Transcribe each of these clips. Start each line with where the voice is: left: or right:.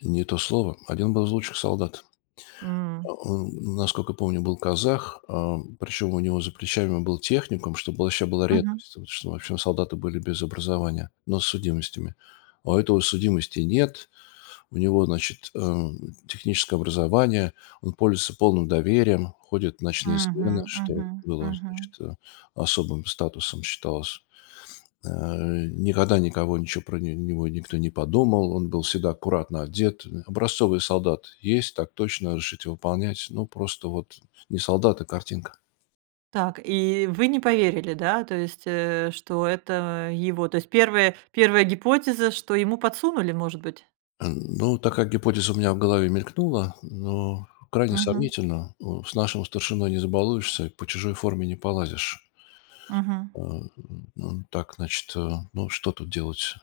left: Не то слово. 1 был из лучших солдат.
right: М.
left: А он, насколько я помню, был казах. Ам, причем у него за плечами был техникум, что было вообще было
right: Мгм.
left: редкостью, вот, ш ну, в общем, солдаты были без образования, но с судимостями. А у этого судимостей нет. У него, значит, эм, техническое образование, он пользуется полным доверием, ходит в ночные смены,
right: Мгм
left: что
right: мгм
left: было,
right: мгм.
left: значит, э, особым статусом считалось. Э, а, никогда никого ничего про него никто не подумал, он был всегда аккуратно одет, э. Образцовый солдат: "Есть, так точно, разрешите выполнять". Ну, просто вот не солдат, а картинка.
right: Так, и вы не поверили, да, то есть, э, что это его, то есть, первая первая гипотеза, что ему подсунули, может быть?
left: Ам, ну, такая гипотеза у меня в голове мелькнула, но крайне
right: Мгм.
left: сомнительно. Ну, с нашим старшиной не забалуешься, по чужой форме не полазишь.
right: Мгм.
left: А, м, так, значит, э, ну, что тут делать?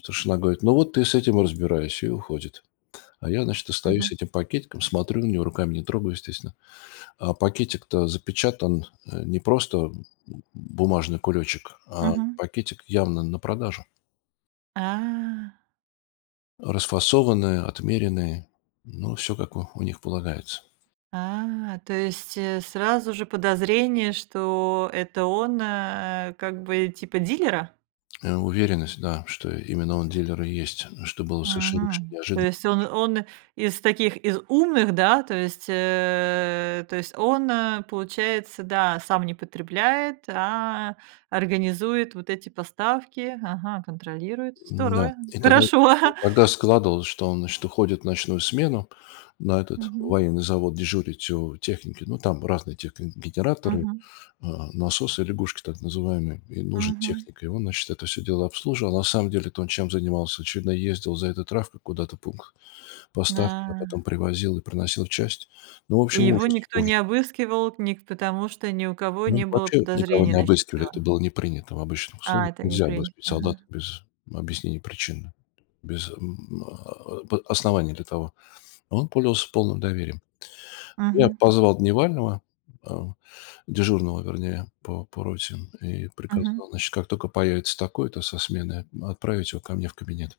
left: Старшина говорит: "Ну, вот ты с этим и разбирайся". И уходит. А я, значит, остаюсь
right: Мгм.
left: с этим пакетиком, смотрю на него, руками не трогаю, естественно. А пакетик-то запечатан, а не просто, м, бумажный кулечек, а
right: Мгм.
left: пакетик явно на продажу.
right: А.
left: Расфасованная, отмеренные, ну, всё как у у них полагается.
right: А, то есть, э, сразу же подозрение, что это он, а, как бы, типа дилера?
left: Э, уверенность, да, что именно он дилер и есть, что было совершеннейше
right: Мгм. То
left: неожиданно
right: есть он
left: тоже.
right: он из таких, из умных, да, то есть, э, то есть он, а, получается, да, сам не потребляет, а организует вот эти поставки, ага, контролирует.
left: М-да,
right: Здорово,
left: и тогда и
right: хорошо, ага.
left: тогда складывалось, что он, значит, уходит в ночную смену на этот
right: Мгм.
left: военный завод дежурить у техники. Ну, там разные тех генераторы,
right: Мгм.
left: а "насосы-лягушки" так называемые. И нужен
right: Мгм.
left: техник. И он, значит, это всё дело обслуживал. На самом деле то, он чем занимался,- очевидно, ездил за этой травкой куда-то в пункт
right: М,
left: поставки, а
right: а.
left: потом привозил и проносил в часть. Ну, в
right: И
left: общем,
right: его
left: ужас
right: никто
left: ужас.
right: не обыскивал, ник потому что ни у кого
left: Ну,
right: не было
left: вообще никого
right: подозрений
left: не
right: насчёт
left: обыскивали, это
right: него.
left: было не принято в обычных
right: А,
left: условиях.
right: это не
left: Нельзя
right: принято.
left: обыскивать
right: Ага.
left: солдат без объяснения причины, без м, а, а, п оснований для того. А он пользовался полным доверием. Ну, я
right: Мгм.
left: позвал дневального, а, дежурного, вернее, по по роте, м, и
right: Мгм.
left: приказал, значит, как тока появится такой-то со сменой, отправить его ко мне в кабинет.